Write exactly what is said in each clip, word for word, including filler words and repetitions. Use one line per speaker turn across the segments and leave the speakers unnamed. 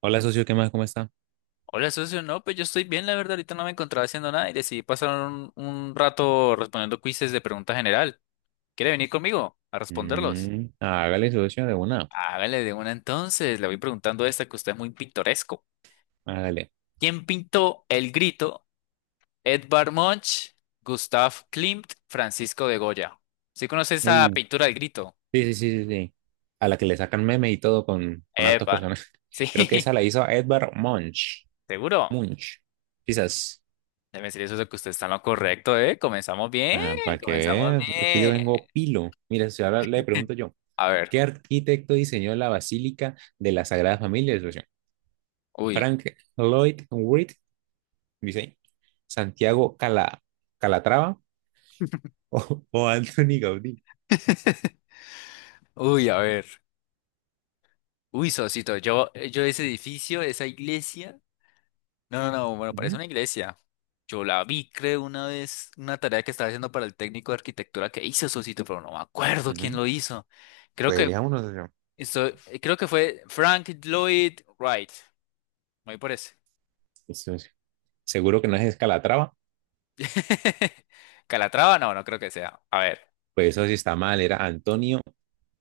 Hola, socio, ¿qué más? ¿Cómo está?
Hola, socio. No, pues yo estoy bien, la verdad. Ahorita no me encontraba haciendo nada y decidí pasar un, un rato respondiendo quizzes de pregunta general. ¿Quiere venir conmigo a responderlos?
Mm, hágale, socio, de una.
Hágale de una entonces. Le voy preguntando esta que usted es muy pintoresco.
Hágale.
¿Quién pintó El Grito? Edvard Munch, Gustav Klimt, Francisco de Goya. ¿Sí conoce esa
Uh,
pintura del Grito?
sí, sí, sí, sí, sí. A la que le sacan meme y todo con, con hartas
Epa.
personas. Creo que
Sí,
esa la hizo Edvard Munch.
seguro.
Munch. Quizás.
Debe decir eso de que usted está en lo correcto, ¿eh? Comenzamos bien,
Ah, ¿para qué?
comenzamos
Vea, es que yo
bien.
vengo pilo. Mira, si ahora le pregunto yo.
A ver,
¿Qué arquitecto diseñó la Basílica de la Sagrada Familia, socio?
uy.
Frank Lloyd Wright, dice ahí. Santiago Cala, Calatrava o, o Anthony Gaudí.
Uy, a ver. Uy, Sosito, yo, eh, yo ese edificio, esa iglesia. No, no, no, bueno, parece
Ujú,
una iglesia. Yo la vi, creo, una vez, una tarea que estaba haciendo para el técnico de arquitectura que hizo Sosito, pero no me acuerdo quién
ujú.
lo hizo. Creo
Pues
que
elijamos uno, socio.
esto- eh, creo que fue Frank Lloyd Wright. Me voy por ese.
Eso. Seguro que no es Escalatrava,
Calatrava, no, no creo que sea. A ver.
pues eso sí está mal, era Antonio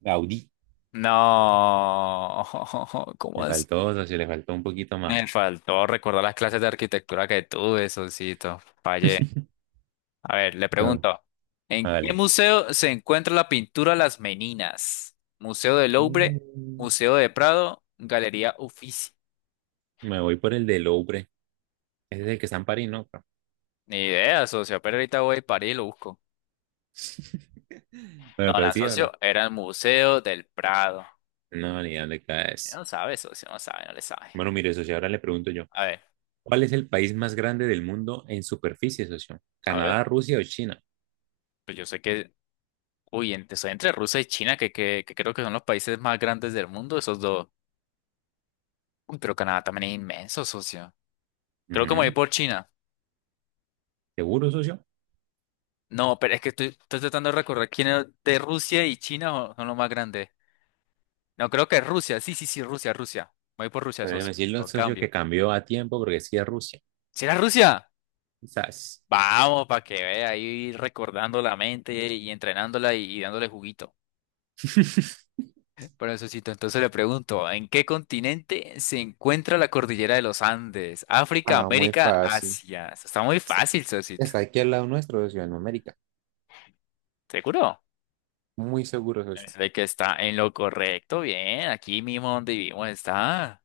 Gaudí.
No. ¿Cómo
Le
es?
faltó, socio, le faltó un poquito más.
Me faltó recordar las clases de arquitectura que tuve, Sosito. Fallé. A ver, le
Bueno,
pregunto, ¿en qué
vale.
museo se encuentra la pintura Las Meninas? ¿Museo del Louvre? ¿Museo de Prado? ¿Galería Uffizi?
Me voy por el de Louvre. Ese es el que está en París, ¿no?
Ni idea, socio, pero ahorita voy a París y lo busco.
Bueno,
No,
pero
la
sí o no.
socio, era el Museo del Prado.
No, ni dónde
No
caes.
sabe, socio, no sabe, no le sabe.
Bueno, mire, socio, ahora le pregunto yo.
A ver,
¿Cuál es el país más grande del mundo en superficie, socio?
a ver,
¿Canadá, Rusia o China?
pues yo sé que, uy, entre, soy entre Rusia y China, que, que, que creo que son los países más grandes del mundo, esos dos. Uy, pero Canadá también es inmenso, socio. Creo que me voy
Ujú.
por China.
¿Seguro, socio?
No, pero es que estoy, estoy tratando de recordar quién es de Rusia y China o- son los más grandes. No, creo que es Rusia. Sí, sí, sí, Rusia, Rusia. Voy por Rusia,
Pero déjeme
sos.
decirlo,
Lo
socio,
cambio.
que cambió a tiempo porque sí es Rusia.
¿Será Rusia?
Quizás.
Vamos, para que vea ahí recordando la mente y entrenándola y, y dándole juguito. Bueno, sosito, entonces le pregunto, ¿en qué continente se encuentra la cordillera de los Andes? África,
Ah, muy
América,
fácil.
Asia. Eso está muy
Está
fácil, Sosito.
está aquí al lado nuestro de Ciudad América.
¿Seguro?
Muy seguro,
Es
socio.
de que está en lo correcto, bien. Aquí mismo donde vivimos está.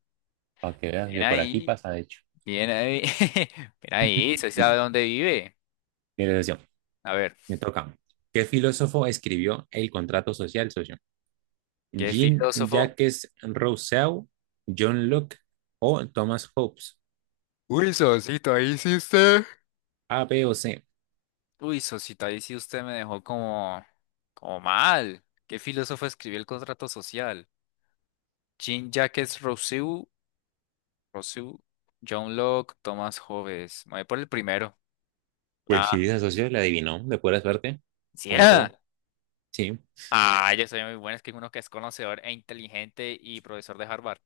Para que veas,
Bien
yo por aquí
ahí.
pasa, de hecho.
Bien ahí. Bien ahí, ¿se sabe dónde vive?
Mire, socio,
A ver,
me toca. ¿Qué filósofo escribió El contrato social, socio?
¿qué filósofo?
¿Jean-Jacques Rousseau, John Locke o Thomas Hobbes?
Uy, Sosito, ahí sí usted.
¿A, B o C?
Uy, Sosito, ahí sí usted me dejó como, como mal. ¿Qué filósofo escribió el contrato social? Jean-Jacques Rousseau, Rousseau, John Locke, Thomas Hobbes. Me voy por el primero. La
Pues sí,
A.
esa socio la adivinó, de pura suerte,
¿Sí
como
era?
todo. Sí,
Ah, yo soy muy bueno, es que uno que es conocedor e inteligente y profesor de Harvard.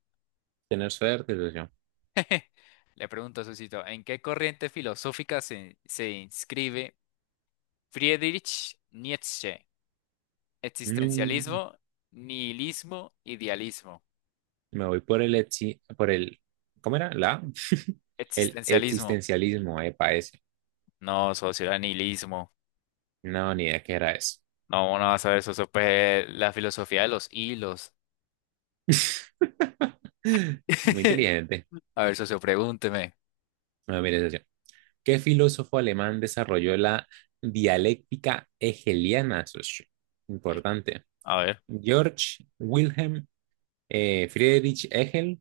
tener suerte, socio.
Le pregunto, Sosito, ¿en qué corriente filosófica se, se inscribe? Friedrich Nietzsche.
No,
Existencialismo, nihilismo, idealismo.
me voy por el, exi- por el, ¿cómo era? La, el
Existencialismo.
existencialismo, epa, ese.
No, socio, era nihilismo.
No, ni idea qué era eso.
No, no vas a ver, socio, pues la filosofía de los hilos.
Muy inteligente.
A ver, socio, pregúnteme.
Bueno, mire, socio, ¿qué filósofo alemán desarrolló la dialéctica hegeliana, socio? Importante.
A ver,
¿George Wilhelm, eh, Friedrich Hegel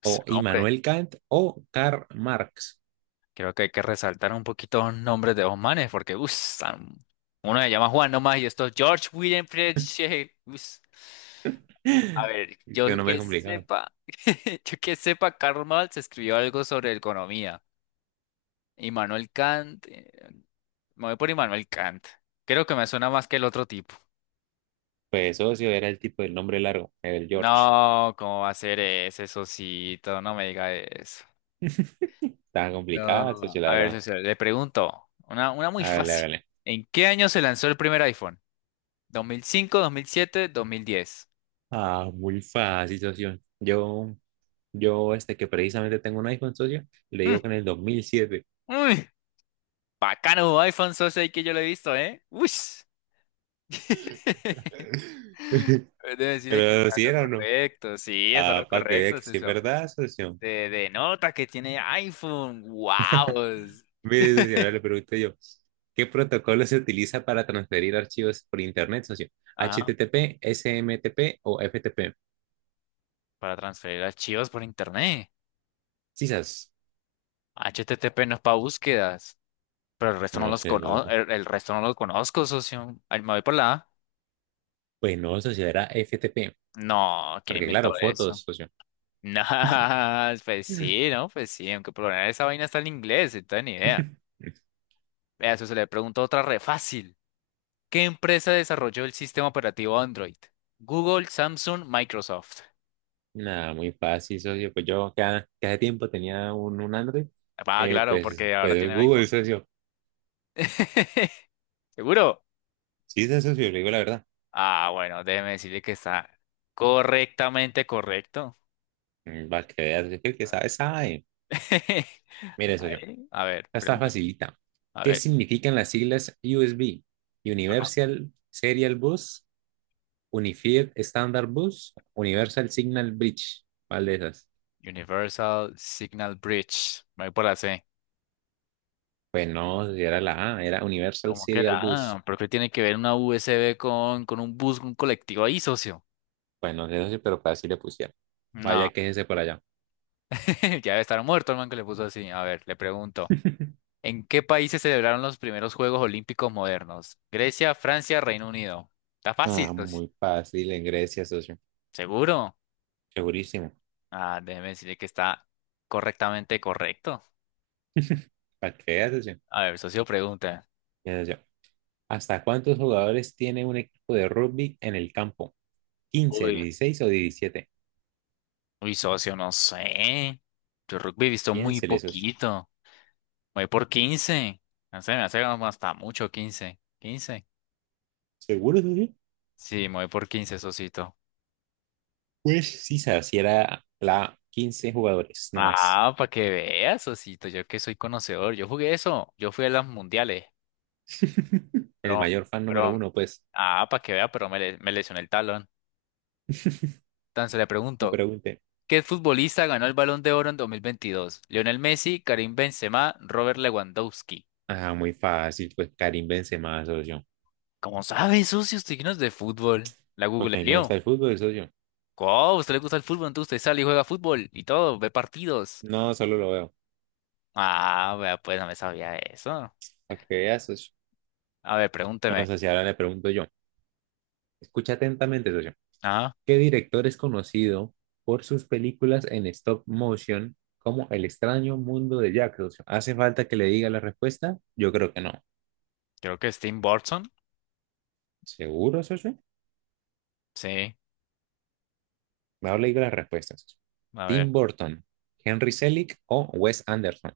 pues,
o
hombre,
Immanuel Kant o Karl Marx?
creo que hay que resaltar un poquito los nombres de los manes, porque uff, uno se llama Juan nomás y esto es George William Friedrich. Uss. A ver,
Es
yo
que no me es
que
complicado.
sepa, yo que sepa, Karl Marx escribió algo sobre economía. Immanuel Kant, eh, me voy por Immanuel Kant. Creo que me suena más que el otro tipo.
Pues socio era el tipo del nombre largo, el George.
No, ¿cómo va a ser ese socito? No me diga eso.
Estaba complicada,
No.
socio, la
A ver,
verdad.
socio, le pregunto, una, una muy
Hágale,
fácil.
hágale.
¿En qué año se lanzó el primer iPhone? ¿dos mil cinco, dos mil siete, dos mil diez?
Ah, muy fácil, socio. Yo Yo, este, que precisamente tengo un iPhone socio, le
Mm,
digo que en el dos mil siete.
uy, bacano iPhone, socio, ahí que yo lo he visto, ¿eh? Uy. Debe decirle que
Pero
está en
si
lo
era o no.
correcto, sí, está en lo
Ah, para que vea
correcto,
que sí es
eso.
verdad, socio.
Te denota que tiene iPhone, wow.
Mire, socio, ahora le pregunto yo. ¿Qué protocolo se utiliza para transferir archivos por internet, socio?
Ajá,
¿H T T P, S M T P o F T P?
para transferir archivos por internet.
Quizás.
HTTP no es para búsquedas, pero el, resto no
No
los
sé,
conozco,
socio.
el, el resto no lo conozco, socio. Ay, me voy por la A.
Pues no, socio, era F T P.
No, ¿quién
Porque
inventó
claro, fotos,
eso?
socio.
No, pues sí, ¿no? Pues sí, aunque por lo general esa vaina está en inglés, entonces ni idea. Vea, eso se le pregunta otra re fácil. ¿Qué empresa desarrolló el sistema operativo Android? Google, Samsung, Microsoft.
Nada, muy fácil, socio. Pues yo cada, cada tiempo tenía un, un Android,
Ah,
eh,
claro,
pues,
porque ahora
pues
tienen
Google,
iPhone.
socio.
¿Seguro?
Sí, sí, socio, le digo la verdad.
Ah, bueno, déjeme decirle que está correctamente correcto.
Mm, va a creer, es que el que sabe, sabe. Mire, socio,
Ahí. A ver,
esta está
pregúnteme.
facilita.
A
¿Qué
ver.
significan las siglas U S B?
Ajá.
Universal Serial Bus, Unified Standard Bus, Universal Signal Bridge. ¿Cuál de esas?
Universal Signal Bridge. Me voy por la C.
Pues no, socio, era la A, era Universal
¿Cómo que
Serial
la
Bus.
A? ¿Por qué tiene que ver una U S B con, con un bus, un colectivo ahí, socio?
Pues no sé, socio, pero así le pusieron.
No.
Vaya, quéjese por allá.
Ya debe estar muerto el man que le puso así. A ver, le pregunto. ¿En qué país se celebraron los primeros Juegos Olímpicos modernos? Grecia, Francia, Reino Unido. Está fácil,
Ah,
pues.
muy fácil, en Grecia, socio.
¿Seguro?
Segurísimo.
Ah, déjeme decirle que está correctamente correcto.
Para que veas, socio.
A ver, socio pregunta.
Mira, socio, ¿hasta cuántos jugadores tiene un equipo de rugby en el campo? ¿Quince,
Uy,
dieciséis o diecisiete?
uy, socio, no sé. Yo rugby he visto muy
Piénsele, socio.
poquito. Me voy por quince. No sé, me hace como hasta mucho quince, ¿quince?
¿Seguro, socio?
Sí, me voy por quince, socito.
Pues sí, se si era la quince jugadores, no más.
Ah, para que veas, socito. Yo que soy conocedor. Yo jugué eso. Yo fui a las mundiales.
El
Pero,
mayor fan número
pero,
uno, pues.
ah, para que vea, pero me, le- me lesioné el talón. Entonces le
No
pregunto,
pregunte.
¿qué futbolista ganó el Balón de Oro en dos mil veintidós? Lionel Messi, Karim Benzema, Robert Lewandowski.
Ah, muy fácil, pues Karim Benzema, socio.
¿Cómo sabe, socio? Usted que no es de fútbol. La
Porque a mí me
googleo.
gusta el fútbol, socio.
¿Cómo? ¿Usted le gusta el fútbol? Entonces usted sale y juega fútbol y todo, ve partidos.
No, solo lo veo.
Ah, vea, pues no me sabía eso.
Para que veas, socio.
A ver,
Bueno,
pregúnteme.
socio, ahora le pregunto yo. Escucha atentamente, socio.
Ah,
¿Qué director es conocido por sus películas en stop motion como El extraño mundo de Jack? O sea, ¿hace falta que le diga la respuesta? Yo creo que no.
creo que es Tim Burton.
¿Seguro, socio?
Sí,
No le digo las respuestas, socio.
a ver.
Tim Burton, Henry Selick o Wes Anderson.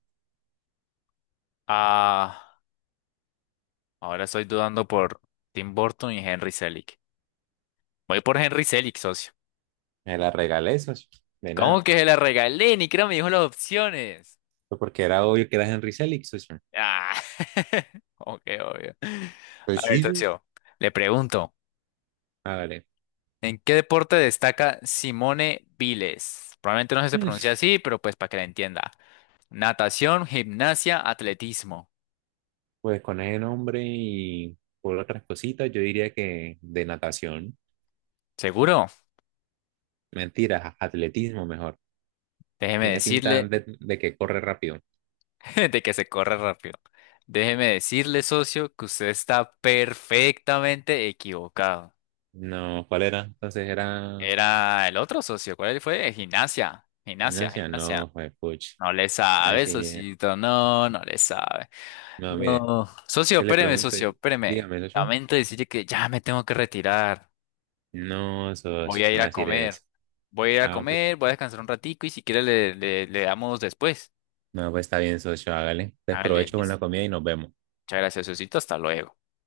Ah, ahora estoy dudando por Tim Burton y Henry Selick. Voy por Henry Selick, socio.
Me la regalé, socio. De
¿Cómo
nada.
que se la regalé? Ni creo me dijo las opciones.
Pues porque era obvio que era Henry Selick, socio.
Ah, ok, obvio. A
Pues
ver,
sí, socio.
socio, le pregunto,
Hágale.
¿en qué deporte destaca Simone Biles? Probablemente no si se pronuncia
Mm.
así, pero pues para que la entienda. Natación, gimnasia, atletismo.
Pues con ese nombre y por otras cositas, yo diría que de natación.
¿Seguro?
Mentiras, atletismo mejor.
Déjeme
Tiene pinta
decirle,
de, de que corre rápido.
de que se corre rápido. Déjeme decirle, socio, que usted está perfectamente equivocado.
No, ¿cuál era? Entonces era
Era el otro socio, ¿cuál fue? Gimnasia, gimnasia,
Ignacia.
gimnasia.
No, fue Puch.
No le
Ay,
sabe,
sí, ni idea.
socito, no, no le sabe.
No, mire,
No. Socio,
¿qué le
espéreme,
pregunto?
socio, espéreme.
Dígame, socio.
Lamento decirle que ya me tengo que retirar.
No,
Voy
socio,
a ir
¿cómo va a
a
decir
comer.
eso?
Voy a ir a
Ah, pues,
comer, voy a descansar un ratico y si quiere le, le, le damos después.
no, pues está bien, socio, hágale.
Hágale,
Desprovecho con la
listo.
comida y nos vemos.
Muchas gracias, socito, hasta luego.